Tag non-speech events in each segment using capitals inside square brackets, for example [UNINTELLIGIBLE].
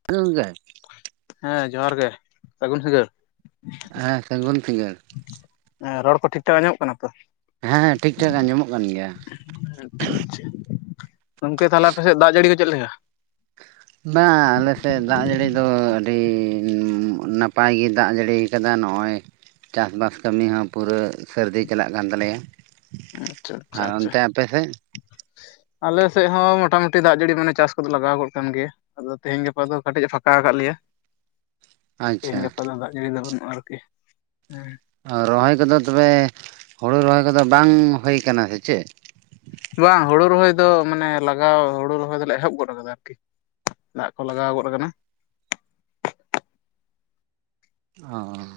[UNINTELLIGIBLE] ᱦᱮᱸ ᱡᱚᱦᱟᱨ ᱜᱮ ᱥᱟᱹᱜᱩᱱ ᱥᱤᱸᱜᱟᱹᱲ᱾ ᱦᱮᱸ ᱥᱟᱹᱜᱩᱱ ᱥᱤᱸᱜᱟᱹᱲ᱾ ᱮ ᱨᱚᱲ ᱠᱚ ᱴᱷᱤᱠᱴᱷᱟᱠ ᱟᱡᱚᱢᱚᱜ ᱠᱟᱱᱟ ᱛᱚ? ᱦᱮᱸ ᱦᱮᱸ ᱴᱷᱤᱠ ᱴᱷᱟᱠ ᱟᱸᱡᱚᱢᱚᱜ ᱠᱟᱱ ᱜᱮᱭᱟ᱾ ᱟᱪᱪᱷᱟ ᱟᱪᱪᱷᱟ ᱜᱚᱝᱠᱮ ᱛᱟᱞᱦᱮ ᱟᱯᱮ ᱥᱮᱫ ᱫᱟᱜ ᱡᱟᱹᱲᱤ ᱠᱚ ᱪᱮᱫ ᱞᱮᱠᱟ? ᱵᱟᱝ ᱟᱞᱮᱥᱮᱫ ᱫᱟᱜ ᱡᱟᱹᱲᱤ ᱫᱚ ᱟᱹᱰᱤ ᱱᱟᱯᱟᱭ ᱜᱮ ᱫᱟᱜ ᱡᱟᱹᱲᱤ ᱠᱟᱫᱟ ᱱᱚᱜᱼᱚᱭ ᱪᱟᱥᱵᱟᱥ ᱠᱟᱹᱢᱤ ᱦᱚᱸ ᱯᱩᱨᱟᱹ ᱥᱟᱹᱨᱫᱤ ᱪᱟᱞᱟᱜ ᱠᱟᱱ ᱛᱟᱞᱮᱭᱟ᱾ ᱟᱪᱪᱷᱟ ᱟᱪᱪᱷᱟ ᱟᱨ ᱟᱪᱪᱷᱟ᱾ ᱚᱱᱛᱮ ᱟᱯᱮ ᱥᱮᱫ ᱟᱞᱮ ᱥᱮᱫ ᱦᱚᱸ ᱢᱚᱴᱟᱢᱩᱴᱤ ᱫᱟᱜ ᱡᱟᱹᱲᱤ ᱢᱟᱱᱮ ᱪᱟᱥ ᱠᱚᱫᱚ ᱞᱟᱜᱟᱣ ᱜᱚᱫ ᱠᱟᱱ ᱜᱮᱭᱟ᱾ ᱟᱫᱚ ᱛᱮᱦᱮᱧ ᱜᱟᱯᱟ ᱫᱚ ᱠᱟᱹᱴᱤᱡ-ᱮ ᱯᱷᱟᱠᱟ ᱟᱠᱟᱫ ᱞᱮᱭᱟ᱾ ᱛᱮᱦᱮᱧ ᱟᱪᱪᱷᱟ ᱜᱟᱯᱟ ᱫᱚ ᱫᱟᱜ ᱡᱟᱹᱲᱤ ᱫᱚ ᱵᱟᱹᱱᱩᱜᱼᱟ ᱟᱨᱠᱤ ᱨᱚᱦᱚᱭ ᱠᱚᱫᱚ ᱛᱚᱵᱮ ᱦᱩᱲᱩ ᱨᱚᱦᱚᱭ ᱠᱚᱫᱚ ᱵᱟᱝ ᱦᱩᱭ ᱠᱟᱱᱟ ᱥᱮ ᱪᱮᱫ? ᱵᱟᱝ ᱦᱩᱲᱩ ᱨᱚᱦᱚᱭ ᱫᱚ ᱢᱟᱱᱮ ᱞᱟᱜᱟᱣ ᱦᱩᱲᱩ ᱨᱚᱦᱚᱭ ᱫᱚᱞᱮ ᱮᱦᱚᱵ ᱜᱚᱫ ᱟᱠᱟᱫᱟ ᱟᱨᱠᱤ ᱫᱟᱜ ᱠᱚ ᱞᱟᱜᱟᱣ ᱜᱚᱫ ᱟᱠᱟᱱᱟ᱾ ᱦᱚᱭ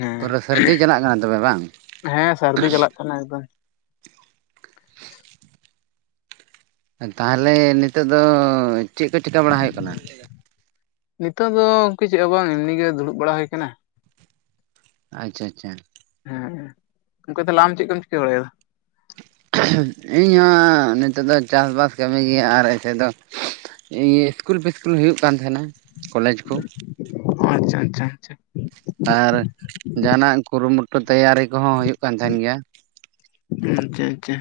ᱦᱮᱸ ᱯᱩᱨᱟᱹ ᱥᱟᱹᱨᱫᱤ ᱪᱟᱞᱟᱜ ᱠᱟᱱᱟ ᱛᱚᱵᱮ ᱵᱟᱝ? ᱦᱮᱸ [UNINTELLIGIBLE] ᱛᱟᱦᱞᱮ ᱱᱤᱛᱚᱜ ᱫᱚ ᱪᱮᱫ ᱠᱚ ᱪᱤᱠᱟ ᱵᱟᱲᱟ ᱦᱩᱭᱩᱜ ᱠᱟᱱᱟ? ᱱᱤᱛᱚᱜ ᱫᱚ ᱤᱱᱠᱟᱹ ᱪᱮᱫ ᱦᱚᱸ ᱵᱟᱝ ᱮᱢᱱᱤ ᱜᱮ ᱫᱩᱲᱩᱵ ᱵᱟᱲᱟ ᱦᱩᱭᱠᱟᱱᱟ᱾ ᱟᱪᱪᱷᱟ ᱟᱪᱪᱷᱟ᱾ ᱦᱮᱸ ᱜᱚᱝᱠᱮ ᱛᱟᱦᱚᱞᱮ ᱪᱮᱫ ᱠᱚᱢ ᱪᱤᱠᱟᱹ ᱵᱟᱲᱟᱭ ᱫᱟ? ᱤᱧᱦᱚᱸ ᱱᱤᱛᱚᱜ ᱫᱚ ᱪᱟᱥᱼᱵᱟᱥ ᱠᱟᱹᱢᱤ ᱜᱮ ᱟᱨ ᱮᱥᱮ ᱫᱚ᱾ ᱤᱭᱮ ᱤᱥᱠᱩᱞ ᱯᱷᱤᱥᱠᱩᱞ ᱦᱩᱭᱩᱜ ᱠᱟᱱ ᱛᱟᱦᱮᱱᱟ ᱠᱚᱞᱮᱡᱽ ᱠᱚ᱾ ᱟᱪᱪᱷᱟ ᱟᱪᱪᱷᱟ ᱟᱪᱪᱷᱟ᱾ ᱟᱨ ᱡᱟᱦᱟᱱᱟᱜ ᱠᱩᱨᱩᱢᱩᱴᱩ ᱛᱭᱭᱟᱨᱤ ᱠᱚᱦᱚᱸ ᱦᱩᱭᱩᱜ ᱠᱟᱱ ᱛᱟᱦᱮᱱ ᱜᱮᱭᱟ᱾ ᱟᱪᱪᱷᱟ ᱟᱪᱪᱷᱟ᱾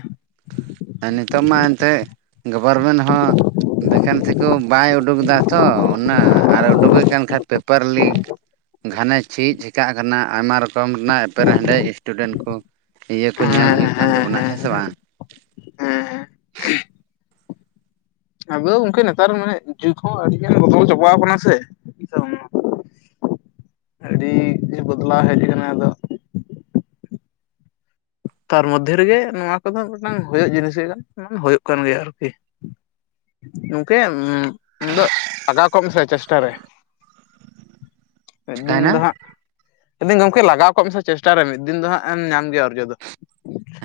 ᱟᱨ ᱱᱤᱛᱚᱜ ᱢᱟ ᱮᱱᱛᱮᱫ ᱜᱚᱵᱚᱨᱢᱮᱱ ᱦᱚᱸ ᱵᱷ ᱮᱠᱮᱱᱥᱤ ᱠᱚ ᱵᱟᱭ ᱩᱰᱩᱠ ᱫᱟ ᱛᱚ ᱩᱱᱟᱹᱜ ᱟᱨ ᱩᱰᱩᱠᱮᱫ ᱠᱷᱟᱱ ᱯᱮᱯᱟᱨ ᱞᱤᱠ᱾ ᱜᱷᱟᱱᱮ ᱪᱮᱜ ᱪᱤᱠᱟᱹᱜ ᱠᱟᱱᱟ ᱟᱭᱢᱟ ᱨᱚᱠᱚᱢ ᱨᱮᱱᱟᱜ ᱮᱯᱮᱨᱦᱮᱸᱰᱮᱡ ᱤᱥᱴᱩᱰᱮᱱᱴ ᱠᱚ᱾ ᱤᱭᱟᱹ ᱠᱚ ᱧᱮᱞ ᱦᱩᱭᱩᱜ ᱠᱟᱱ ᱛᱟᱵᱚᱱᱟ ᱦᱮᱸ ᱥᱮ ᱵᱟᱝ? ᱦᱮᱸ ᱟᱵᱚ ᱫᱚ ᱜᱚᱝᱠᱮ ᱱᱮᱛᱟᱨ ᱢᱟᱱᱮ ᱡᱩᱜ ᱦᱚᱸ ᱟᱹᱰᱤ ᱜᱟᱱ ᱵᱚᱫᱚᱞ ᱪᱟᱵᱟᱣ ᱟᱠᱟᱱᱟ ᱥᱮ ᱾ [INAUDIBLE] ᱟᱹᱰᱤ ᱵᱚᱫᱞᱟᱣ ᱦᱮᱡ ᱟᱠᱟᱱᱟ ᱟᱫᱚ ᱾ ᱛᱟᱨ ᱢᱚᱫᱽᱫᱷᱮ ᱨᱮᱜᱮ ᱱᱚᱣᱟ ᱠᱚᱫᱚ ᱢᱤᱫᱴᱟᱝ ᱦᱳᱭᱳᱜ ᱡᱤᱱᱤᱥ ᱜᱮ [INAUDIBLE] ᱦᱳᱭᱳᱜ ᱠᱟᱱ ᱜᱮᱭᱟ ᱟᱨᱠᱤ ᱾ ᱜᱚᱢᱠᱮ ᱟᱫᱚ ᱞᱟᱜᱟᱣ ᱠᱚᱜ ᱢᱮᱥᱮ ᱪᱮᱥᱴᱟ ᱨᱮ ᱾ ᱢᱤᱫᱫᱤᱱ ᱪᱤᱠᱟᱭᱱᱟ ᱫᱚ ᱦᱟᱸᱜ ᱾ ᱞᱟᱹᱭ ᱫᱟᱹᱧ ᱜᱚᱢᱠᱮ ᱞᱟᱜᱟᱣ ᱠᱚᱜ ᱢᱮ ᱥᱮ ᱪᱮᱥᱴᱟ ᱨᱮ ᱢᱤᱫ ᱫᱤᱱ ᱫᱚ ᱦᱟᱸᱜ ᱮᱢ ᱧᱟᱢ ᱜᱮᱭᱟ ᱚᱨᱡᱚ ᱫᱚ ᱾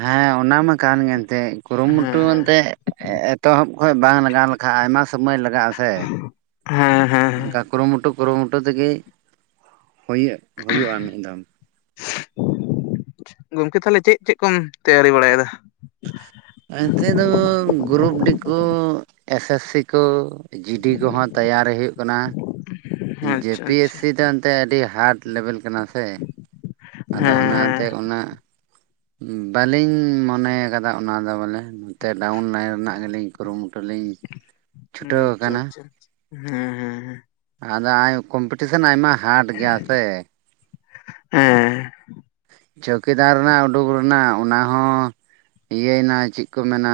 ᱦᱮᱸ ᱚᱱᱟ ᱢᱟ ᱠᱟᱱ ᱜᱮ ᱮᱱᱛᱮᱫ ᱦᱮᱸ ᱠᱩᱨᱩᱢᱩᱴᱩ ᱦᱮᱸ ᱮᱱᱛᱮᱫ ᱮᱼᱮᱛᱚᱦᱚᱵ ᱾ ᱦᱳᱭ ᱵᱟᱝ ᱞᱟᱜᱟᱣ ᱞᱮᱠᱷᱟ ᱟᱭᱢᱟ ᱥᱚᱢᱚᱭ ᱞᱟᱜᱟᱜᱼᱟ ᱥᱮ ᱦᱮᱸ ᱦᱮᱸ ᱚᱱᱠᱟ ᱾ ᱠᱩᱨᱩᱢᱩᱴᱩ ᱠᱩᱨᱩᱢᱩᱴᱩ ᱛᱮᱜᱮ ᱦᱩᱭᱩᱜᱼᱟ ᱢᱤᱫ ᱫᱚᱢ ᱾ ᱜᱚᱝᱠᱮ ᱛᱟᱦᱚᱞᱮ ᱪᱮᱫ ᱪᱮᱫ ᱠᱚᱢ ᱛᱮᱭᱟᱨᱤ ᱵᱟᱲᱟᱭ ᱫᱟ? ᱮᱱᱛᱮ ᱫᱚ ᱜᱨᱩᱯᱼᱰᱤ ᱠᱚ ᱾ ᱮᱥ ᱮᱥ ᱥᱤ ᱠᱚ ᱡᱤ ᱰᱤ ᱠᱚᱦᱚᱸ ᱛᱮᱭᱟᱨᱤ ᱦᱩᱭᱩᱜ ᱠᱟᱱᱟ ᱾ ᱡᱮ ᱟᱪᱪᱷᱟ ᱯᱤ ᱮᱥ ᱟᱪᱪᱷᱟ ᱥᱤ ᱫᱚ ᱮᱱᱛᱮ ᱟᱹᱰᱤ ᱦᱟᱨᱰ ᱞᱮᱵᱮᱞ ᱠᱟᱱᱟ ᱥᱮ ᱾ ᱟᱫᱚ ᱦᱮᱸ ᱚᱱᱟᱛᱮ ᱩᱱᱟᱹᱜ ᱵᱟᱹᱞᱤᱧᱻ ᱢᱚᱱᱮ ᱟᱠᱟᱫᱟ ᱚᱱᱟ ᱫᱚ ᱵᱚᱞᱮ ᱾ ᱛᱮ ᱰᱟᱣᱩᱱ ᱞᱟᱭᱤᱱ ᱨᱮᱱᱟᱜ ᱜᱮᱞᱤᱧ ᱠᱩᱨᱩᱢᱩᱴᱩ ᱞᱤᱧ ᱾ ᱟᱪᱪᱷᱟ ᱟᱪᱪᱷᱟ ᱦᱮᱸ ᱦᱮᱸ ᱦᱮᱸ ᱾ ᱟᱫᱚ ᱟᱭ ᱠᱚᱢᱯᱤᱴᱤᱥᱮᱱ ᱟᱭᱢᱟ ᱦᱟᱨᱰ ᱜᱮᱭᱟ ᱥᱮ ᱾ ᱦᱮᱸ ᱾ ᱪᱳᱣᱠᱤᱫᱟᱨ ᱨᱮᱱᱟᱜ ᱩᱰᱩᱠ ᱨᱮᱱᱟᱜ ᱚᱱᱟ ᱦᱚᱸ ᱤᱭᱟᱹᱭᱱᱟ ᱪᱮ ᱾ ᱠᱚ ᱢᱮᱱᱟᱻ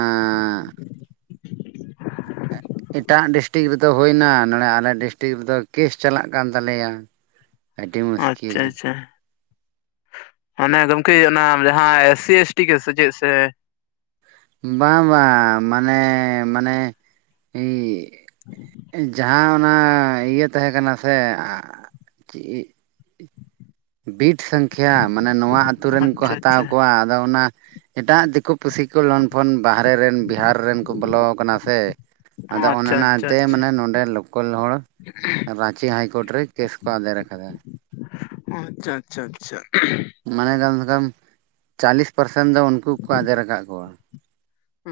ᱦᱮᱸ [INAUDIBLE] ᱮᱴᱟᱜ ᱰᱤᱥᱴᱤᱠ ᱨᱮᱫᱚ ᱦᱳᱭᱱᱟ ᱱᱚᱸᱲᱮ ᱟᱞᱮ ᱰᱤᱥᱴᱤᱠ ᱨᱮᱫᱚ ᱠᱮᱥ ᱪᱟᱞᱟᱜ ᱠᱟᱱ ᱛᱟᱞᱮᱭᱟ ᱾ ᱟᱹᱰᱤ ᱟᱪᱪᱷᱟ ᱢᱩᱥᱠᱤᱞ ᱾ ᱟᱪᱪᱷᱟ ᱚᱱᱮ ᱜᱚᱢᱠᱮ ᱚᱱᱟ ᱡᱟᱦᱟᱸ S C, S T case ᱥᱮ ᱪᱮᱫ ᱥᱮ? ᱵᱟᱝ ᱵᱟᱝ ᱢᱟᱱᱮ ᱢᱟᱱᱮ ᱡᱟᱦᱟᱸ ᱚᱱᱟ ᱤᱭᱟᱹ ᱛᱟᱦᱮᱸ ᱠᱟᱱᱟ ᱥᱮ ᱟᱻ ᱵᱤᱴ ᱥᱚᱝᱠᱷᱟ ᱢᱟᱱᱮ ᱱᱚᱣᱟ ᱟᱛᱩ ᱨᱮᱱ ᱠᱚ ᱟᱪᱪᱷᱟ ᱦᱟᱛᱟᱣ ᱟᱪᱪᱷᱟ ᱠᱚᱣᱟ, ᱟᱫᱚ ᱚᱱᱟ ᱮᱴᱟᱜ ᱫᱤᱠᱩ ᱯᱩᱥᱤ ᱾ ᱥᱩᱞᱚᱢᱯᱷᱚᱱ ᱵᱟᱨᱦᱮ ᱨᱮᱱ ᱵᱤᱦᱟᱨ ᱨᱮᱱ ᱠᱚ ᱵᱚᱞᱚ ᱠᱟᱱᱟ ᱥᱮ ᱾ ᱟᱫᱚ ᱚᱱᱮ ᱟᱪᱪᱷᱟ ᱟᱪᱪᱷᱟ ᱚᱱᱟᱛᱮ ᱢᱟᱱᱮ ᱱᱚᱸᱰᱮ ᱞᱳᱠᱳᱞ ᱦᱚᱲ ᱨᱟᱸᱪᱤ ᱦᱟᱭᱠᱳᱨᱴ ᱨᱮ ᱠᱮᱥ ᱠᱚ ᱟᱫᱮᱨ ᱟᱠᱟᱫᱟ ᱾ ᱚᱻ ᱟᱪᱪᱷᱟ ᱟᱪᱪᱷᱟ ᱟᱪᱪᱷᱟ ᱾ ᱢᱟᱱᱮ ᱠᱟᱢ ᱮᱠᱫᱚᱢ ᱪᱟᱞᱞᱤᱥ ᱯᱟᱨᱥᱮᱱ ᱫᱚ ᱩᱱᱠᱩ ᱜᱮᱠᱚ ᱟᱫᱮᱨ ᱟᱠᱟᱫ ᱠᱚᱣᱟ ᱾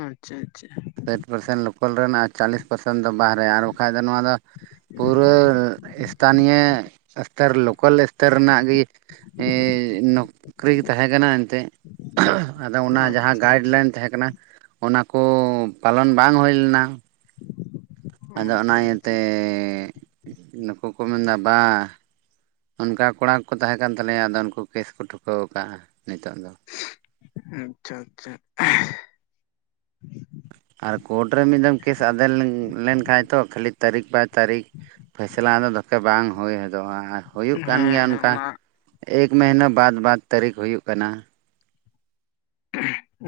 ᱟᱪᱪᱷᱟ ᱟᱪᱪᱷᱟ ᱾ ᱥᱟᱴ ᱯᱟᱨᱥᱮᱱᱴ ᱞᱳᱠᱟᱞ ᱨᱮᱱ ᱟᱨ ᱪᱚᱞᱞᱤᱥ ᱯᱟᱨᱥᱮᱱ ᱫᱚ ᱵᱟᱦᱮᱨᱮ ᱟᱨ ᱵᱟᱠᱷᱟᱡ ᱫᱚ ᱱᱚᱣᱟ ᱫᱚ ᱯᱩᱨᱟᱹ ᱮᱥᱛᱷᱟᱱᱤᱭᱟᱹ ᱚᱥᱛᱚᱨ ᱞᱳᱠᱟᱞ ᱚᱥᱛᱚᱨ ᱨᱮᱱᱟᱜ ᱜᱮ ᱱᱚᱠᱨᱤ ᱛᱟᱦᱮᱸ ᱠᱟᱱᱟ ᱮᱱᱛᱮᱫ ᱟᱫᱚ ᱚᱱᱟ ᱟᱪᱪᱷᱟ ᱟᱪᱪᱷᱟ ᱡᱟᱦᱟᱸ ᱟᱪᱪᱷᱟ ᱜᱟᱭᱤᱰᱞᱟᱭᱤᱱ ᱛᱟᱦᱮᱸ ᱠᱟᱱᱟ ᱚᱱᱟᱠᱳ ᱯᱟᱞᱚᱱ ᱵᱟᱝ ᱦᱩᱭ ᱞᱮᱱᱟ ᱾ ᱟᱫᱚ ᱚᱱᱟ ᱟᱪᱪᱷᱟ ᱤᱭᱟᱹᱛᱮ ᱱᱩᱠᱩ ᱠᱚ ᱢᱮᱱᱫᱟ ᱵᱟᱝ ᱾ ᱚᱱᱠᱟ ᱠᱚᱲᱟ ᱠᱚᱠᱚ ᱛᱟᱦᱮᱸ ᱠᱟᱱ ᱛᱟᱞᱮᱭᱟ ᱟᱫᱚ ᱩᱱᱠᱩ ᱠᱮᱥ ᱠᱚ ᱴᱷᱩᱠᱟᱹᱣ ᱠᱟᱫᱼᱟ ᱱᱤᱛᱚᱜ ᱫᱚ ᱾ ᱟᱪᱪᱷᱟ ᱟᱪᱪᱷᱟ ᱟᱨ ᱠᱳᱨᱴ ᱨᱮ ᱢᱤᱫ ᱫᱚᱢ ᱠᱮᱥ ᱟᱫᱮᱨ ᱞᱮᱱᱠᱷᱟᱱ ᱛᱚ ᱠᱷᱟᱹᱞᱤ ᱛᱟᱹᱨᱤᱠᱷ ᱵᱟᱭ ᱛᱟᱹᱨᱤᱠᱷ ᱯᱷᱮᱥᱞᱟ ᱫᱚ ᱫᱚᱠᱷᱮ ᱵᱟᱝ ᱦᱩᱭ ᱦᱚᱫᱚᱜᱼᱟ ᱟᱨ ᱦᱩᱭᱩᱜ ᱦᱮᱸ ᱠᱟᱱ ᱜᱮᱭᱟ ᱦᱮᱸ ᱚᱱᱠᱟ ᱚᱱᱟ ᱾ ᱮᱠ ᱢᱟᱹᱦᱤᱱᱟᱹ ᱵᱟᱫᱽ ᱵᱟᱫᱽ ᱛᱟᱹᱨᱤᱠᱷ ᱦᱩᱭᱩᱜ ᱠᱟᱱᱟ ᱾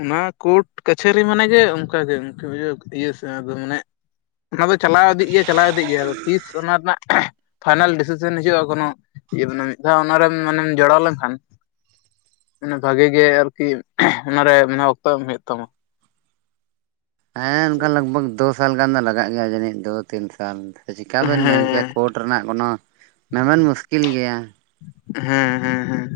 ᱚᱱᱟ ᱠᱳᱨᱴ ᱠᱟᱪᱷᱟᱹᱨᱤ ᱢᱟᱱᱮ ᱜᱮ ᱚᱱᱠᱟ ᱜᱮ ᱵᱩᱡᱷᱟᱹᱣ ᱤᱭᱟᱹ ᱥᱮ ᱫᱚ ᱢᱟᱱᱮ ᱚᱱᱟ ᱫᱚ ᱪᱟᱞᱟᱣ ᱤᱫᱤᱜ ᱜᱮ ᱪᱟᱞᱟᱣ ᱤᱫᱤᱜ ᱜᱮᱭᱟ ᱾ ᱟᱫᱚ ᱛᱤᱥ ᱚᱱᱟ ᱨᱮᱱᱟᱜ ᱯᱷᱟᱭᱱᱟᱞ ᱰᱤᱥᱤᱥᱮᱱ ᱦᱤᱡᱩᱜᱼᱟ ᱠᱳᱱᱳ ᱤᱭᱟᱹ ᱢᱟᱱᱮ ᱢᱤᱫ ᱫᱷᱟᱣ ᱚᱱᱟᱨᱮᱢ ᱢᱟᱱᱮᱢ ᱡᱚᱲᱟᱣ ᱞᱮᱱᱠᱷᱟᱱ ᱢᱟᱱᱮ ᱵᱷᱟᱹᱜᱤ ᱜᱮ ᱟᱨᱠᱤ ᱚᱱᱟᱨᱮ ᱢᱮ ᱚᱠᱛᱚ ᱮᱢ ᱦᱩᱭᱩᱜ ᱛᱟᱢᱟ ᱦᱮᱸ ᱥᱮ ᱚᱱᱠᱟ ᱞᱟᱜᱽᱵᱷᱟᱜ ᱫᱚ ᱥᱟᱞ ᱜᱟᱱ ᱫᱚ ᱞᱟᱜᱟᱜ ᱜᱮᱭᱟ ᱡᱟᱹᱱᱤᱡ ᱫᱚ ᱛᱤᱱ ᱥᱟᱞ ᱪᱮᱠᱟ ᱵᱮᱱ ᱢᱮᱱ ᱠᱮᱭᱟ ᱦᱮᱸ ᱠᱳᱴ ᱨᱮᱱᱟᱜ ᱠᱳᱱᱚ ᱢᱮᱢᱮᱱ ᱢᱩᱥᱠᱤᱞ ᱜᱮᱭᱟ ᱦᱮᱸ ᱦᱮᱸ ᱦᱮᱸ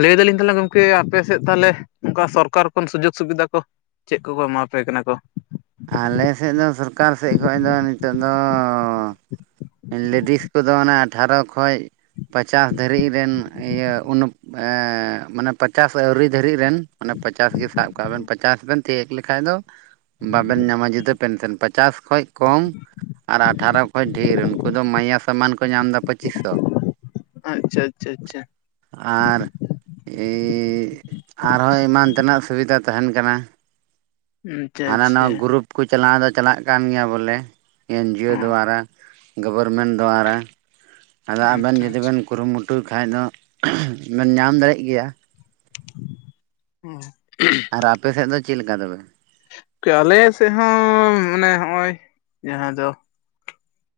ᱞᱟᱹᱭ ᱫᱟᱞᱤᱧ ᱛᱟᱦᱚᱞᱮ ᱜᱚᱢᱠᱮ ᱟᱯᱮ ᱥᱮᱫ ᱛᱟᱦᱚᱞᱮ ᱚᱱᱠᱟ ᱥᱚᱨᱠᱟᱨ ᱠᱷᱚᱱ ᱥᱩᱡᱳᱜᱽ ᱥᱩᱵᱤᱫᱷᱟ ᱠᱚ ᱪᱮᱫ ᱠᱚᱠᱚ ᱮᱢᱟ ᱯᱮ ᱠᱟᱱᱟ ᱠᱚ ᱟᱞᱮ ᱥᱮᱫ ᱫᱚ ᱥᱚᱨᱠᱟᱨ ᱥᱮᱫ ᱠᱷᱚᱡ ᱫᱚ ᱱᱤᱛᱚᱜ ᱫᱚ ᱞᱮᱰᱤᱥ ᱠᱚᱫᱚ ᱚᱱᱟ ᱟᱴᱷᱟᱨᱚ ᱠᱷᱚᱡ ᱯᱟᱪᱟᱥ ᱫᱷᱟᱹᱨᱤᱡ ᱨᱮᱱ ᱤᱭᱟᱹ ᱢᱟᱱᱮ ᱯᱚᱪᱟᱥ ᱟᱹᱣᱨᱤ ᱫᱷᱟᱹᱨᱤᱡ ᱨᱮᱱ ᱢᱟᱱᱮ ᱯᱚᱪᱟᱥ ᱜᱮ ᱥᱟᱵ ᱠᱟᱜ ᱵᱮᱱ ᱯᱚᱪᱟᱥ ᱵᱮᱱ ᱛᱤᱭᱳᱜ ᱞᱮᱠᱷᱟᱡ ᱫᱚ ᱵᱟᱵᱮᱱ ᱧᱟᱢᱟ ᱡᱩᱫᱟᱹ ᱯᱮᱱᱥᱮᱱ ᱯᱚᱪᱟᱥ ᱠᱷᱚᱡ ᱠᱚᱢ ᱟᱨ ᱟᱴᱷᱟᱨᱚ ᱠᱷᱚᱡ ᱰᱷᱮᱨ ᱩᱱᱠᱩ ᱫᱚ ᱢᱟᱭᱭᱟ ᱥᱟᱢᱟᱱ ᱠᱚ ᱧᱟᱢ ᱮᱫᱟ ᱯᱚᱸᱪᱤᱥ ᱥᱚ ᱟᱪᱪᱷᱟ ᱟᱪᱪᱷᱟ ᱟᱪᱪᱷᱟ ᱟᱨ ᱮ ᱟᱨᱦᱚᱸ ᱮᱢᱟᱱ ᱛᱮᱱᱟᱜ ᱥᱩᱵᱤᱫᱟ ᱛᱟᱦᱮᱱ ᱠᱟᱱᱟ ᱦᱟᱱᱟ ᱱᱟᱣᱟ ᱟᱪᱪᱷᱟ ᱜᱨᱩᱯ ᱠᱚ ᱪᱟᱞᱟᱣ ᱫᱚ ᱪᱟᱞᱟᱜ ᱠᱟᱱ ᱜᱮᱭᱟ ᱵᱚᱞᱮ ᱮᱱᱡᱤᱭᱳ ᱦᱚᱸ ᱫᱚᱣᱟᱨᱟ ᱜᱚᱵᱚᱨᱢᱮᱱᱴ ᱫᱚᱣᱟᱨᱟ ᱟᱫᱚ ᱟᱵᱮᱱ ᱟᱪᱪᱷᱟ ᱡᱩᱫᱤ ᱟᱪᱪᱷᱟ ᱵᱮᱱ ᱠᱩᱨᱩᱢᱩᱴᱩᱭ ᱠᱷᱟᱡ ᱫᱚ ᱧᱟᱢ ᱫᱟᱲᱮᱜ ᱜᱮᱭᱟ [INAUDIBLE] ᱟᱨ ᱟᱯᱮᱥᱮᱫ ᱫᱚ ᱪᱮᱫ ᱞᱮᱠᱟ ᱛᱚᱵᱮ ᱟᱞᱮ ᱥᱮᱫ ᱦᱚᱸ ᱢᱟᱱᱮ ᱦᱚᱜᱼᱚᱭ ᱡᱟᱦᱟᱸ ᱫᱚ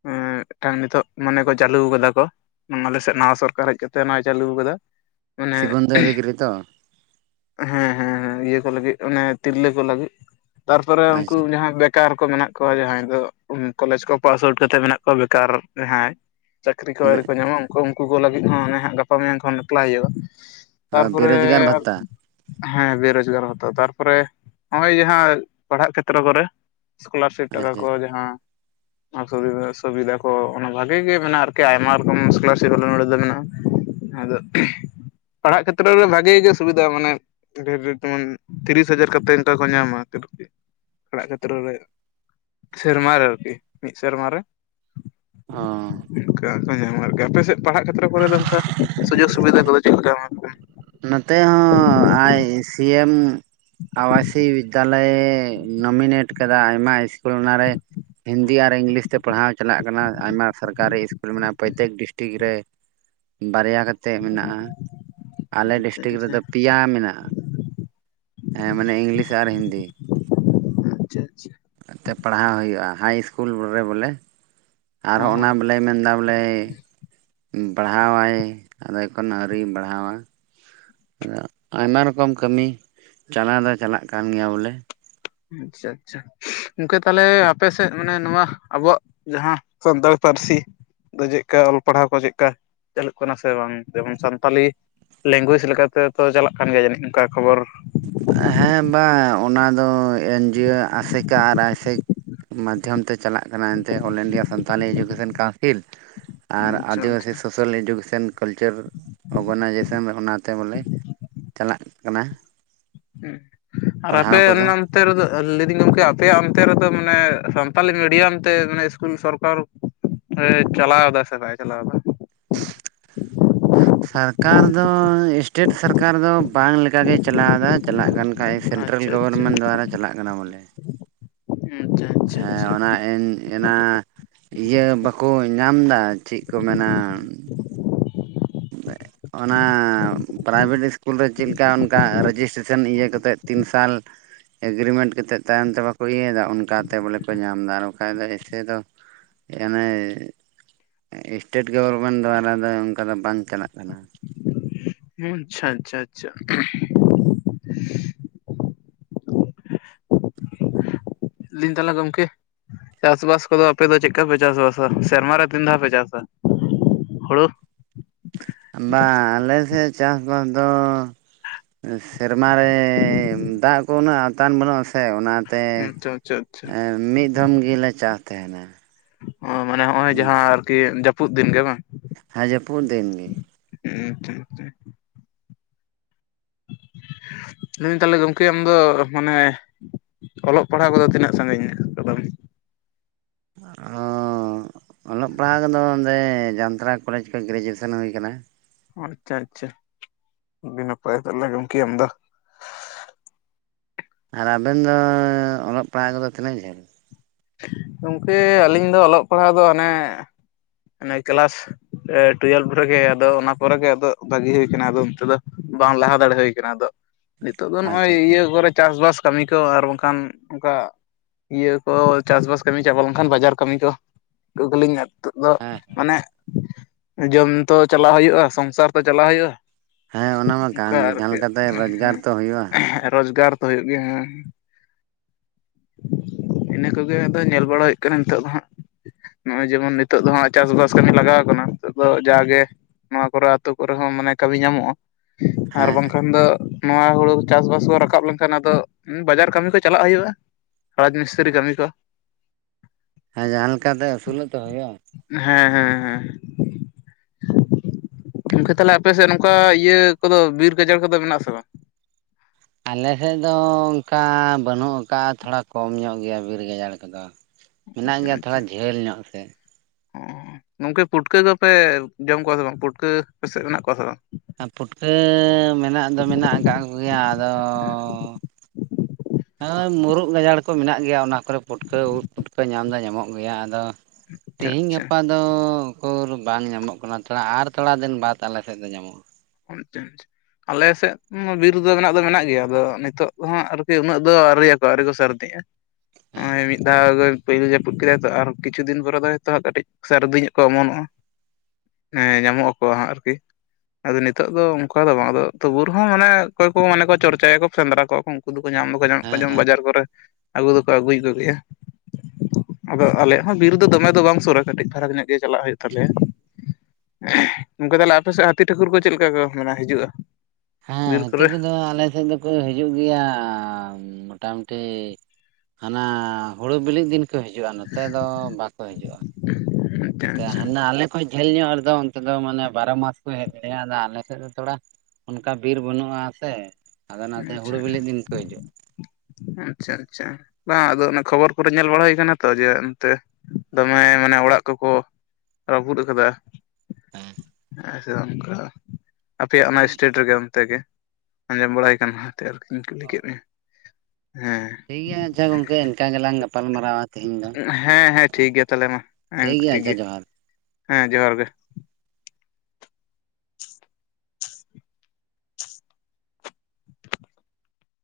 ᱮᱸ ᱢᱤᱫᱴᱟᱝ ᱱᱤᱛᱚᱜ ᱢᱟᱱᱮ ᱠᱚ ᱪᱟᱹᱞᱩ ᱠᱟᱫᱟ ᱠᱚ ᱟᱞᱮ ᱥᱮᱫ ᱱᱟᱣᱟ ᱥᱚᱨᱠᱟᱨ ᱦᱮᱡ ᱠᱟᱛᱮᱜ ᱱᱚᱜ ᱚᱭ ᱪᱟᱹᱞᱩ ᱠᱟᱫᱟ ᱢᱟᱱᱮ ᱥᱤᱵᱚᱱᱫᱚ ᱚᱫᱷᱤᱠᱟᱨᱤ ᱛᱚ ᱦᱮᱸ ᱦᱮᱸ ᱦᱮᱸ ᱤᱭᱟᱹ ᱠᱚ ᱞᱟᱹᱜᱤᱫ ᱚᱱᱮ ᱛᱤᱨᱞᱟᱹ ᱠᱚ ᱞᱟᱹᱜᱤᱫ ᱛᱟᱨᱯᱚᱨᱮ ᱩᱱᱠᱩ ᱟᱪᱪᱷᱟ ᱡᱟᱦᱟᱸᱭ ᱵᱮᱠᱟᱨ ᱠᱚ ᱢᱮᱱᱟᱜ ᱠᱚᱣᱟ ᱡᱟᱦᱟᱸᱭ ᱫᱚ ᱠᱚᱞᱮᱡᱽ ᱠᱚ ᱯᱟᱥ ᱟᱣᱩᱴ ᱠᱟᱛᱮ ᱢᱮᱱᱟᱜ ᱠᱚᱣᱟ ᱵᱮᱠᱟᱨ ᱡᱟᱦᱟᱸᱭ ᱪᱟᱹᱠᱨᱤ ᱠᱚ ᱟᱣᱨᱤ ᱠᱚ ᱧᱟᱢᱟ ᱩᱱᱠᱩ ᱠᱚ ᱞᱟᱹᱜᱤᱫ ᱦᱚᱸ ᱚᱱᱮ ᱦᱟᱸᱜ ᱜᱟᱯᱟ ᱢᱮᱭᱟᱝ ᱠᱷᱚᱱ ᱮᱯᱞᱟᱭ ᱦᱩᱭᱩᱜᱼᱟ ᱛᱟᱨᱯᱚᱨᱮ ᱵᱮᱨᱳᱡᱽᱜᱟᱨ ᱵᱷᱟᱛᱟ ᱦᱮᱸ ᱵᱮᱨᱚᱡᱽᱜᱟᱨ ᱵᱷᱟᱛᱟ ᱛᱟᱨᱯᱚᱨᱮ ᱱᱚᱜᱼᱚᱭ ᱡᱟᱦᱟᱸ ᱯᱟᱲᱦᱟᱜ ᱠᱷᱮᱛᱨᱚ ᱠᱚᱨᱮ ᱥᱠᱚᱞᱟᱨᱥᱤᱯ ᱴᱟᱠᱟ ᱟᱪᱪᱷᱟ ᱠᱚ ᱡᱟᱦᱟᱸ ᱚᱱᱟ ᱥᱩᱵᱤᱫᱷᱟ ᱥᱩᱵᱤᱫᱷᱟ ᱠᱚ ᱚᱱᱟ ᱵᱷᱟᱜᱮ ᱜᱮ ᱢᱮᱱᱟᱜᱼᱟ ᱟᱨᱠᱤ ᱟᱭᱢᱟ ᱨᱚᱠᱚᱢ ᱥᱠᱚᱞᱟᱨᱥᱤᱯ ᱢᱟᱱᱮ ᱱᱚᱰᱮ ᱫᱚ ᱢᱮᱱᱟᱜᱼᱟ ᱟᱫᱚ ᱯᱟᱲᱦᱟᱜ ᱠᱷᱮᱛᱨᱮ ᱨᱮ ᱵᱷᱟᱜᱮ ᱜᱮ ᱥᱩᱵᱤᱫᱷᱟ ᱢᱟᱱᱮ ᱰᱷᱮᱨ ᱡᱮᱢᱚᱱ ᱛᱤᱨᱤᱥ ᱦᱟᱡᱟᱨ ᱠᱟᱛᱮᱫ ᱚᱱᱠᱟ ᱠᱚ ᱧᱟᱢᱟ [UNINTELLIGIBLE] ᱠᱷᱮᱛᱨᱚ ᱨᱮ ᱥᱮᱨᱢᱟ ᱨᱮ ᱟᱨᱠᱤ ᱢᱤᱫ ᱥᱮᱨᱢᱟ ᱨᱮ ᱚ ᱚᱱᱠᱟ ᱧᱟᱢᱟ ᱟᱨᱠᱤ ᱟᱯᱮ ᱥᱮᱫ ᱯᱟᱲᱟᱜ ᱠᱷᱮᱛᱨᱨᱮ ᱠᱚᱨᱮ ᱫᱚ ᱚᱱᱠᱟ ᱥᱩᱡᱳᱜᱽ ᱥᱩᱵᱤᱫᱷᱟ ᱠᱚᱫᱚ ᱪᱮᱫ ᱠᱚ ᱮᱢ ᱱᱚᱛᱮ ᱦᱚ ᱟᱭ ᱥᱤ ᱮᱢ ᱟᱣᱟᱥᱤ ᱵᱤᱫᱽᱫᱟᱞᱚᱭ ᱱᱚᱢᱤᱱᱮᱴ ᱠᱟᱫᱟ ᱟᱭᱢᱟ ᱤᱥᱠᱩᱞ ᱚᱱᱟᱨᱮ ᱦᱤᱱ ᱦᱤᱱᱫᱤ ᱟᱨ ᱤᱝᱞᱤᱥ ᱛᱮ ᱯᱟᱲᱦᱟᱣ ᱪᱟᱞᱟᱜ ᱠᱟᱱᱟ ᱟᱭᱢᱟ ᱥᱚᱨᱠᱟᱨᱤ ᱤᱥᱠᱩᱞ ᱢᱮᱱᱟᱜ-ᱟ ᱯᱨᱚᱛᱛᱮᱠ ᱰᱤᱥᱴᱤᱠ ᱨᱮ ᱵᱟᱨᱭᱟ ᱠᱟᱛᱮᱫ ᱢᱮᱱᱟᱜ-ᱟ ᱟᱞᱮ ᱟᱪᱪᱷᱟ ᱰᱤᱥᱴᱤᱠ ᱟᱪᱪᱷᱟ ᱨᱮᱫᱚ ᱯᱮᱭᱟ ᱢᱮᱱᱟᱜ-ᱟ ᱦᱮ ᱢᱟᱱᱮ ᱤᱝᱞᱤᱥ ᱟᱨ ᱦᱤᱱᱫᱤ ᱟᱪᱪᱷᱟ ᱟᱪᱪᱷᱟ ᱛᱮ ᱯᱟᱲᱦᱟᱣ ᱦᱩᱭᱩᱜᱼᱟ ᱦᱟᱭ ᱤᱥᱠᱩᱞ ᱨᱮ ᱵᱚᱞᱮ ᱟᱨᱦᱚᱸ ᱚ ᱚᱱᱟ ᱵᱚᱞᱮ ᱢᱮᱱᱫᱟ ᱵᱚᱞᱮ ᱯᱟᱲᱦᱟᱣᱟᱭ ᱟᱫᱚ ᱮᱠᱷᱚᱱ ᱟᱹᱣᱨᱤᱭ ᱯᱟᱲᱦᱟᱣᱟ ᱟᱭᱢᱟ ᱨᱚᱠᱚᱢ ᱠᱟᱹᱢᱤ ᱪᱟᱞᱟᱣ ᱫᱚ ᱪᱟᱞᱟᱜ ᱠᱟᱱ ᱜᱮᱭᱟ ᱵᱚᱞᱮ ᱟᱪᱪᱷᱟ ᱟᱪᱪᱷᱟ ᱜᱚᱢᱠᱮ ᱛᱟᱦᱞᱮ ᱟᱯᱮ ᱥᱮᱫ ᱢᱟᱱᱮ ᱱᱚᱣᱟ ᱟᱵᱚᱣᱟᱜ ᱡᱟᱦᱟᱸ ᱥᱟᱱᱛᱟᱲ ᱯᱟᱹᱨᱥᱤ ᱫᱚ ᱪᱮᱫᱠᱟ ᱚᱞ ᱯᱟᱲᱦᱟᱣ ᱠᱚ ᱪᱮᱫᱞᱮᱠᱟ ᱪᱟᱹᱞᱩᱜ ᱠᱟᱱᱟ ᱥᱮ ᱵᱟᱝ ᱡᱮᱢᱚᱱ ᱥᱟᱱᱛᱟᱞᱤ ᱞᱮᱝᱜᱩᱭᱮᱡᱽ ᱞᱮᱠᱟ ᱞᱮᱠᱟᱛᱮ ᱛᱚ ᱪᱟᱞᱟᱜ ᱠᱟᱱ ᱜᱮᱭᱟ ᱡᱟᱹᱱᱤᱡ ᱚᱱᱠᱟ ᱠᱷᱚᱵᱚᱨ ᱦᱮ ᱵᱟᱝ ᱚᱱᱟᱫᱚ ᱮᱱᱡᱤᱭᱳ ᱟᱥᱮᱠᱟ ᱟᱨ ᱟᱥᱮᱠ ᱢᱟ ᱚᱱᱛᱮ ᱪᱟᱞᱟᱜ ᱠᱟᱱᱟ ᱮᱱᱛᱮ all India Santali education council ᱟᱨ ᱟᱪᱪᱷᱟ ᱟᱹᱫᱤᱵᱟᱹᱥᱤ ᱟᱪᱪᱷᱟ ᱥᱳᱥᱟᱞ ᱮᱰᱩᱠᱮᱥᱚᱱ ᱠᱟᱞᱪᱟᱨ ᱚᱨᱜᱟᱱᱟᱭᱡᱮᱥᱚᱱ ᱚᱱᱟᱛᱮ ᱵᱚᱞᱮ ᱪᱟᱞᱟᱜ ᱠᱟᱱᱟ ᱦᱩ ᱟᱨ ᱟᱯᱮ ᱯᱟᱲᱦᱟᱣ ᱠᱚᱫᱚ ᱚᱱᱟ ᱚᱱᱛᱮ ᱨᱮᱫᱚ ᱞᱟᱹᱭᱫᱟᱹᱧ ᱜᱚᱢᱠᱮ ᱟᱯᱮᱭᱟᱜ ᱚᱱᱛᱮ ᱨᱮᱫᱚ ᱢᱟᱱᱮ ᱥᱟᱱᱛᱟᱞᱤ ᱢᱤᱰᱤᱭᱟᱢ ᱛᱮ ᱢᱟᱱᱮ ᱤᱥᱠᱩᱞ ᱥᱚᱨᱠᱟᱨ ᱦᱳᱭ ᱪᱟᱞᱟᱣ ᱮᱫᱟ ᱥᱮ ᱵᱟᱭ ᱪᱟᱞᱟᱣ ᱮᱫᱟ ᱥᱟᱨᱠᱟᱨ ᱫᱚ ᱥᱴᱮᱴ ᱥᱟᱨᱠᱟᱨ ᱫᱚ ᱵᱟᱝ ᱞᱮᱠᱟᱜᱮ ᱪᱟᱞᱟᱣᱮᱫᱟ ᱪᱟᱞᱟᱜ ᱠᱟᱱᱟ ᱵᱟᱠᱷᱟᱡ ᱥᱮᱱᱴᱨᱟᱞ ᱟᱪᱪᱷᱟ ᱟᱪᱪᱷᱟ ᱜᱚᱵᱚᱨᱢᱮᱱᱴ ᱫᱟᱨᱟᱭ ᱪᱟᱞᱟᱜ ᱠᱟᱱᱟ ᱵᱚᱞᱮ ᱟᱪᱪᱷᱟ ᱟᱪᱪᱷᱟ ᱦᱮᱸ ᱟᱪᱪᱷᱟ ᱚᱱᱟ ᱮᱱ ᱮᱱᱟ ᱤᱭᱟᱹ ᱵᱟᱠᱚ ᱧᱟᱢ ᱮᱫᱟ ᱪᱮᱫ ᱠᱚ ᱢᱮᱱᱟ [UNINTELLIGIBLE] ᱚᱱᱟ ᱯᱨᱟᱭᱵᱷᱮᱴ ᱤᱥᱠᱩᱞ ᱨᱮ ᱪᱮᱫ ᱞᱮᱠᱟ ᱚᱱᱠᱟ ᱨᱮᱡᱤᱥᱴᱨᱮᱥᱚᱱ ᱤᱭᱟᱹ ᱠᱟᱛᱮᱫ ᱛᱤᱱ ᱥᱟᱞ ᱮᱜᱨᱤᱢᱮᱱᱴ ᱠᱟᱛᱮᱫ ᱛᱟᱭᱚᱢ ᱛᱮ ᱵᱟᱠᱚ ᱤᱭᱟᱹᱭᱮᱫᱟ ᱚᱱᱠᱟᱛᱮ ᱵᱚᱞᱮ ᱠᱚ ᱧᱟᱢ ᱮᱫᱟ ᱟᱨ ᱵᱟᱠᱷᱟᱡ ᱫᱚ ᱮᱥᱮ ᱫᱚ ᱮᱱᱮ ᱥᱴᱮᱴ ᱜᱚᱵᱷᱚᱨᱢᱮᱱᱴ ᱫᱟᱨᱟ ᱫᱚ ᱚᱱᱠᱟ ᱫᱚ ᱵᱟᱝ ᱪᱟᱞᱟᱜ ᱠᱟᱱᱟ ᱟᱪᱪᱷᱟ ᱟᱪᱪᱷᱟ ᱟᱪᱪᱷᱟ ᱞᱟᱹᱭ ᱤᱫᱟᱹᱧ ᱛᱟᱷᱞᱮ ᱜᱚᱝᱠᱮ ᱪᱟᱥᱵᱟᱥ ᱠᱚᱫᱚ ᱟᱯᱮ ᱫᱚ ᱪᱮᱫᱠᱟ ᱯᱮ ᱪᱟᱥ ᱥᱮᱨᱢᱟ ᱨᱮ ᱫᱤᱱ ᱫᱷᱟᱣ ᱯᱮ ᱪᱟᱥᱟ ᱦᱩᱲᱩ ᱵᱟᱝ ᱟᱞᱮᱥᱮᱫ ᱪᱟᱥᱵᱟᱥ ᱫᱚ ᱥᱮᱨᱢᱟ ᱨᱮ ᱫᱟᱜ ᱠᱚ ᱩᱱᱟᱹᱜ ᱟᱣᱛᱟᱱ ᱵᱟᱹᱱᱩᱜ-ᱟ ᱥᱮ ᱚᱱᱟ ᱛᱮ ᱟᱪᱪᱷᱟ ᱟᱪᱪᱷᱟ ᱟᱪᱪᱷᱟ ᱢᱤᱫ ᱫᱷᱚᱢ ᱜᱮᱞᱮ ᱪᱟᱥ ᱛᱟᱦᱮᱱᱟ ᱚ ᱢᱟᱱᱮ ᱦᱚᱜ-ᱚᱭ ᱡᱟᱦᱟᱸ ᱟᱨᱠᱤ ᱡᱟᱹᱯᱩᱫ ᱫᱤᱱ ᱜᱮ ᱵᱟᱝ ᱦᱮ ᱡᱟᱹᱯᱩᱫ ᱫᱤᱱ ᱜᱮ ᱦᱮ ᱟᱪᱪᱷᱟ ᱟᱪᱪᱷᱟ ᱞᱟᱹᱭ ᱮᱫᱟᱭ ᱛᱟᱦᱞᱮ ᱜᱚᱢᱠᱮ ᱟᱢ ᱫᱚ ᱢᱟᱱᱮ ᱚᱞᱚᱜ ᱯᱟᱲᱦᱟᱜ ᱠᱚᱫᱚ ᱛᱤᱱᱟᱹᱜ ᱥᱟᱺᱜᱤᱧ ᱠᱟᱫᱟᱢ ᱚ ᱚᱞᱚᱜ ᱯᱟᱲᱦᱟᱜ ᱠᱚᱫᱚ ᱱᱚᱸᱰᱮ ᱡᱟᱱᱛᱲᱟ ᱠᱚᱞᱮᱡᱽ ᱠᱷᱚᱱ ᱜᱨᱮᱡᱩᱭᱮᱥᱚᱱ ᱦᱩᱭ ᱠᱟᱱᱟ ᱟᱪᱪᱷᱟ ᱟᱪᱪᱷᱟ ᱟᱹᱰᱤ ᱱᱟᱯᱟᱭ ᱛᱚᱞᱮ ᱜᱚᱢᱠᱮ ᱟᱢ ᱫᱚ ᱟᱨ ᱟᱵᱤᱱ ᱫᱚ ᱚᱞᱚᱜ ᱯᱟᱲᱦᱟᱜ ᱠᱚᱫᱚ ᱛᱤᱱᱟᱹᱜ ᱡᱷᱟᱹᱞ ᱜᱚᱢᱠᱮ ᱟᱹᱞᱤᱧ ᱫᱚ ᱚᱞᱚᱜ ᱯᱟᱲᱦᱟᱣ ᱫᱚ ᱚᱱᱮ ᱚᱱᱮ ᱠᱮᱞᱟᱥ ᱮ ᱴᱩᱭᱮᱞᱵᱷ ᱨᱮᱜᱮ ᱟᱫᱚ ᱚᱱᱟ ᱯᱚᱨ ᱜᱮ ᱟᱫᱚ ᱵᱟᱜᱤ ᱦᱩᱭ ᱠᱟᱱᱟ ᱟᱫᱚ ᱚᱱᱛᱮ ᱫᱚ ᱵᱟᱝ ᱞᱟᱦᱟ ᱫᱟᱲᱮ ᱦᱩᱭ ᱟᱠᱟᱱᱟ ᱟᱫᱚ [UNINTELLIGIBLE] ᱱᱤᱛᱚᱜ ᱫᱚ ᱱᱚᱜᱼᱚᱭ ᱟᱪᱪᱷᱟ ᱟᱪᱪᱷᱟ ᱤᱭᱟᱹ ᱠᱚᱨᱮ ᱪᱟᱥᱵᱟᱥ ᱠᱟᱹᱢᱤ ᱠᱚ ᱟᱨ ᱵᱟᱝᱠᱷᱟᱱ ᱚᱱᱠᱟ ᱤᱭᱟᱹ ᱠᱚ᱾ ᱪᱟᱥᱵᱟᱥ ᱠᱟᱹᱢᱤ ᱪᱟᱵᱟ ᱞᱮᱱᱠᱷᱟᱱ ᱵᱟᱡᱟᱨ ᱠᱟᱹᱢᱤ ᱠᱚ [UNINTELLIGIBLE] ᱱᱤᱛᱚᱜ ᱫᱚ ᱦᱮᱸ ᱢᱟᱱᱮ᱾ ᱡᱚᱢ ᱛᱚ ᱪᱟᱞᱟᱜ ᱦᱩᱭᱩᱜᱼᱟ ᱥᱚᱝᱥᱟᱨ ᱛᱚ ᱪᱟᱞᱟᱣ ᱦᱩᱭᱩᱜᱼᱟ᱾ ᱦᱮᱸ ᱚᱱᱟ ᱢᱟ ᱠᱟᱱ ᱚᱱᱠᱟ ᱜᱮ ᱡᱟᱦᱟᱸ ᱟᱨᱠᱤ ᱞᱮᱠᱟᱛᱮ ᱨᱳᱡᱽᱜᱟᱨ ᱛᱚ ᱦᱩᱭᱩᱜᱼᱟ ᱦᱮᱸ ᱨᱳᱡᱽᱜᱟᱨ᱾ ᱦᱩᱭᱩᱜ ᱜᱮᱭᱟ ᱦᱟ ᱤᱱᱟᱹ ᱠᱚ᱾ ᱧᱮᱞ ᱵᱟᱲᱟ ᱦᱩᱭᱩᱜ ᱠᱟᱱᱟ ᱱᱤᱛᱚᱜ ᱫᱚ ᱦᱟᱸᱜ᱾ ᱱᱚᱜᱼᱚᱭ ᱡᱮᱢᱚᱱ ᱱᱤᱛᱚᱜ ᱫᱚ ᱦᱟᱜ ᱪᱟᱥᱵᱟᱥ ᱠᱟᱹᱢᱤ ᱞᱟᱜᱟᱣ ᱟᱠᱟᱱᱟ ᱱᱤᱛᱚᱜ ᱫᱚ ᱡᱟᱜᱮ᱾ ᱱᱚᱣᱟ ᱠᱚᱨᱮ ᱟᱹᱛᱩ ᱠᱚᱨᱮ ᱦᱚᱸ ᱢᱟᱱᱮ ᱠᱟᱹᱢᱤ ᱧᱟᱢᱚᱜᱼᱟ ᱟᱨ ᱦᱮᱸ ᱦᱮᱸ ᱵᱟᱝᱠᱷᱟᱱ ᱫᱚ᱾ ᱱᱚᱣᱟ ᱦᱩᱲᱩ ᱪᱟᱥ ᱵᱟᱥ ᱠᱚ ᱨᱟᱠᱟᱵ ᱞᱮᱱᱠᱷᱟᱱ ᱟᱫᱚ ᱵᱟᱡᱟᱨ ᱠᱟᱹᱢᱤ ᱠᱚ ᱪᱟᱞᱟᱜ ᱦᱩᱭᱩᱜᱼᱟ᱾ ᱨᱟᱡ ᱢᱤᱥᱛᱨᱤ ᱠᱟᱹᱢᱤ ᱠᱚ ᱦᱮ ᱡᱟᱦᱟᱸ ᱞᱮᱠᱟᱛᱮ ᱟᱹᱥᱩᱞᱚᱜ ᱛᱚ ᱦᱩᱭᱩᱜ-ᱟ ᱦᱮᱸ ᱦᱮᱸ ᱦᱮᱸ ᱜᱚᱝᱠᱮ ᱛᱟᱦᱞᱮ ᱟᱯᱮ ᱥᱮᱫ ᱱᱚᱝᱠᱟ ᱤᱭᱟᱹ ᱠᱚᱫᱚ ᱵᱤᱨ ᱜᱟᱡᱟᱲ ᱠᱚᱫᱚ ᱢᱮᱱᱟᱜ ᱟ ᱥᱮ ᱵᱟᱝ? ᱟᱞᱮᱥᱮᱫ ᱫᱚ ᱚᱱᱠᱟ ᱵᱟᱹᱱᱩᱜ ᱟᱠᱟᱫᱟ ᱛᱷᱚᱲᱟ ᱠᱚᱢ ᱧᱚᱜ ᱜᱮᱭᱟ ᱵᱤᱨ ᱜᱟᱡᱟᱲ ᱠᱚᱫᱚ᱾ ᱢᱮᱱᱟᱜ ᱜᱮᱭᱟ ᱛᱷᱚᱲᱟ ᱡᱷᱟᱹᱞ ᱧᱚᱜ ᱛᱮ᱾ ᱚᱸ ᱜᱚᱝᱠᱮ ᱯᱩᱴᱠᱟᱹ ᱠᱚᱯᱮ ᱡᱚᱢ ᱠᱚᱣᱟ ᱥᱮ ᱵᱟᱝ ᱯᱩᱴᱠᱟᱹ ᱟᱯᱮᱥᱮᱫ ᱢᱮᱱᱟᱜ ᱠᱚᱣᱟ ᱥᱮ ᱵᱟᱝ? ᱯᱩᱴᱠᱟᱹ ᱢᱮᱱᱟᱜ ᱫᱚ ᱢᱮᱱᱟᱜ ᱟᱠᱟᱫ ᱠᱚᱜᱮᱭᱟ ᱟᱫᱚᱻᱻ ᱾ ᱦᱳᱭ ᱢᱩᱨᱩᱜ ᱜᱟᱡᱟᱲ ᱠᱚ ᱢᱮᱱᱟᱜ ᱜᱮᱭᱟ ᱚᱱᱟ ᱠᱚᱨᱮ ᱯᱩᱴᱠᱟᱹ ᱩᱫ ᱯᱩᱴᱠᱟᱹ ᱧᱟᱢ ᱫᱚ ᱧᱟᱢᱚᱜ ᱜᱮᱭᱟ ᱟᱫᱚ᱾ ᱟᱪᱪᱷᱟ ᱛᱮᱦᱤᱧ ᱟᱪᱪᱷᱟ ᱜᱟᱯᱟ᱾ [INAUDIBLE] ᱫᱚ ᱩᱠᱩᱨ ᱵᱟᱝ ᱧᱟᱢᱚᱜ ᱠᱟᱱᱟ ᱛᱷᱚᱲᱟ ᱟᱨ ᱛᱷᱚᱲᱟ ᱫᱤᱱ ᱵᱟᱫ ᱟᱞᱮ ᱥᱮᱫ ᱫᱚ ᱧᱟᱢᱚᱜᱼᱟ᱾ [INAUDIBLE] ᱟᱞᱮ ᱥᱮᱫ᱾ ᱵᱤᱨ ᱫᱚ ᱢᱮᱱᱟᱜ ᱫᱚ ᱢᱮᱱᱟᱜ ᱜᱮᱭᱟ ᱟᱫᱚ ᱱᱤᱛᱚᱜ ᱫᱚ ᱦᱟᱜ ᱟᱨᱠᱤ ᱩᱱᱟᱹᱜ ᱫᱚ ᱟᱹᱣᱨᱤᱭᱟᱠᱚᱣᱟ ᱟᱹᱣᱨᱤ ᱠᱚ ᱥᱟᱨᱫᱤᱜᱼᱟ᱾ [INAUDIBLE] ᱢᱤᱫ ᱫᱷᱟᱣ᱾ [INAUDIBLE] ᱯᱩᱭᱞᱳ ᱡᱟᱹᱯᱩᱫ ᱠᱮᱫᱟᱭ ᱛᱚ ᱟᱨ ᱠᱤᱪᱷᱩ ᱫᱤᱱ ᱯᱚᱨᱮ ᱫᱚ ᱦᱚᱭᱛᱚ ᱦᱟᱜ ᱠᱟᱹᱴᱤᱡ ᱥᱟᱹᱨᱫᱤ ᱧᱚᱜ ᱠᱚ ᱚᱢᱚᱱᱚᱜᱼᱟ᱾ ᱦᱮ ᱧᱟᱢᱚᱜ ᱟᱠᱚ ᱦᱟᱜ ᱟᱨᱠᱤ᱾ ᱟᱫᱚ ᱱᱤᱛᱚᱜ ᱫᱚ ᱚᱱᱠᱟ ᱫᱚ ᱵᱟᱝ ᱟᱫᱚ ᱛᱚᱵᱩ ᱨᱮ ᱦᱚᱸ ᱢᱟᱱᱮ ᱚᱠᱚᱭ ᱠᱚ ᱢᱟᱱᱮ ᱠᱚ ᱪᱚᱨᱪᱟᱭᱟᱠᱚ ᱥᱮᱸᱫᱽᱨᱟ ᱠᱚᱣᱟ ᱠᱚ ᱩᱱᱠᱩ ᱫᱚᱠᱚ ᱧᱟᱢ᱾ [INAUDIBLE] ᱦᱮᱸ ᱡᱮᱢᱚᱱ ᱦᱮᱸ ᱵᱟᱡᱟᱨ ᱠᱚᱨᱮ ᱟᱹᱜᱩ ᱫᱚᱠᱚ ᱟᱹᱜᱩᱭᱮᱫ ᱠᱚ ᱜᱮᱭᱟ᱾ ᱟᱫᱚ ᱟᱞᱮᱭᱟ ᱦᱚᱸ ᱵᱤᱨ ᱫᱚ ᱫᱚᱢᱮ ᱫᱚ ᱵᱟᱝ ᱥᱩᱨᱟ ᱠᱟᱹᱴᱤᱡ ᱯᱷᱟᱨᱟᱜ ᱧᱚᱜ ᱜᱮ ᱪᱟᱞᱟᱜ ᱦᱩᱭᱩᱜ ᱛᱟᱞᱮᱭᱟ᱾ ᱜᱚᱝᱠᱮ ᱛᱟᱦᱚᱞᱮ ᱟᱯᱮ ᱥᱮᱫ ᱦᱟᱹᱛᱤ ᱴᱷᱟᱹᱠᱩᱨ ᱠᱚ ᱪᱮᱞᱠᱟ ᱠᱚ ᱢᱟᱱᱮ ᱦᱤᱡᱩᱜᱼᱟ? ᱦᱮᱸ ᱵᱤᱨ ᱦᱟᱹᱛᱤ ᱠᱚᱨᱮ ᱠᱚᱫᱚ ᱟᱞᱮ ᱥᱮᱫ ᱫᱚ᱾ ᱦᱤᱡᱩᱜ ᱜᱮᱭᱟ ᱢᱚᱴᱟᱢᱩᱴᱤ ᱦᱟᱱᱟ ᱦᱩᱲᱩ ᱵᱤᱞᱤ ᱫᱤᱱ᱾ ᱦᱤᱡᱩᱜᱼᱟ ᱱᱚᱛᱮ ᱫᱚ ᱵᱟᱠᱚ ᱦᱤᱡᱩᱜᱼᱟ᱾ ᱟᱪᱪᱷᱟ ᱟᱪᱪᱷᱟ ᱦᱟᱱᱟ ᱟᱞᱮ ᱠᱷᱚᱡ ᱡᱷᱟᱹᱞ ᱧᱚᱜ ᱨᱮᱫᱚ ᱚᱱᱛᱮ ᱫᱚ ᱢᱟᱱᱮ ᱵᱟᱨᱚ ᱢᱟᱥ ᱠᱚ ᱦᱮᱡ ᱞᱮᱭᱟ ᱟᱫᱚ ᱟᱞᱮ ᱥᱮᱫ ᱫᱚ ᱛᱷᱚᱲᱟ᱾ ᱚᱱᱠᱟ ᱵᱤᱨ ᱵᱟᱹᱱᱩᱜᱼᱟ ᱥᱮ ᱟᱫᱚ ᱚᱱᱟ ᱛᱮ ᱦᱩᱲᱩ ᱟᱪᱪᱷᱟ ᱵᱤᱞᱤᱜ ᱫᱤᱱ ᱠᱚ ᱦᱤᱡᱩᱜᱼᱟ᱾ ᱟᱪᱪᱷᱟ ᱟᱪᱪᱷᱟ ᱵᱟᱝ ᱟᱫᱚ ᱚᱱᱟ ᱠᱷᱚᱵᱚᱨ ᱠᱚᱨᱮ ᱧᱮᱞ ᱵᱟᱲᱟ ᱦᱩᱭ ᱠᱟᱱᱟ ᱛᱚ ᱡᱮ ᱚᱱᱛᱮ ᱫᱚᱢᱮ ᱢᱟᱱᱮ ᱚᱲᱟᱜ ᱠᱚᱠᱚ᱾ ᱨᱟᱹᱯᱩᱫ ᱟᱠᱟᱫᱟ᱾ ᱦᱩᱸ ᱟᱪᱷᱟ ᱚᱱᱠᱟ ᱟᱯᱮᱭᱟᱜ ᱚᱱᱟ ᱥᱴᱮᱴ ᱨᱮᱜᱮ ᱚᱱᱛᱮᱜᱮ ᱟᱸᱡᱚᱢ ᱵᱟᱲᱟ ᱦᱳᱭ ᱠᱟᱱᱟ᱾ [INAUDIBLE] ᱠᱩᱞᱤ ᱠᱮᱫ ᱢᱮᱭᱟ ᱦᱮᱸ᱾ ᱴᱷᱤᱠ ᱜᱮᱭᱟ ᱟᱪᱷᱟ ᱜᱚᱝᱠᱮ ᱮᱱᱠᱟ ᱜᱮᱞᱟᱝ ᱜᱟᱯᱟᱞᱢᱟᱨᱟᱣᱼᱟ᱾ ᱦᱮᱸ ᱦᱮᱸ ᱴᱷᱤᱠ ᱜᱮᱭᱟ ᱛᱟᱦᱚᱞᱮ ᱢᱟ ᱴᱷᱤᱠ ᱜᱮᱭᱟ ᱦᱮᱸ ᱡᱚᱦᱟᱸᱨ ᱜᱮ᱾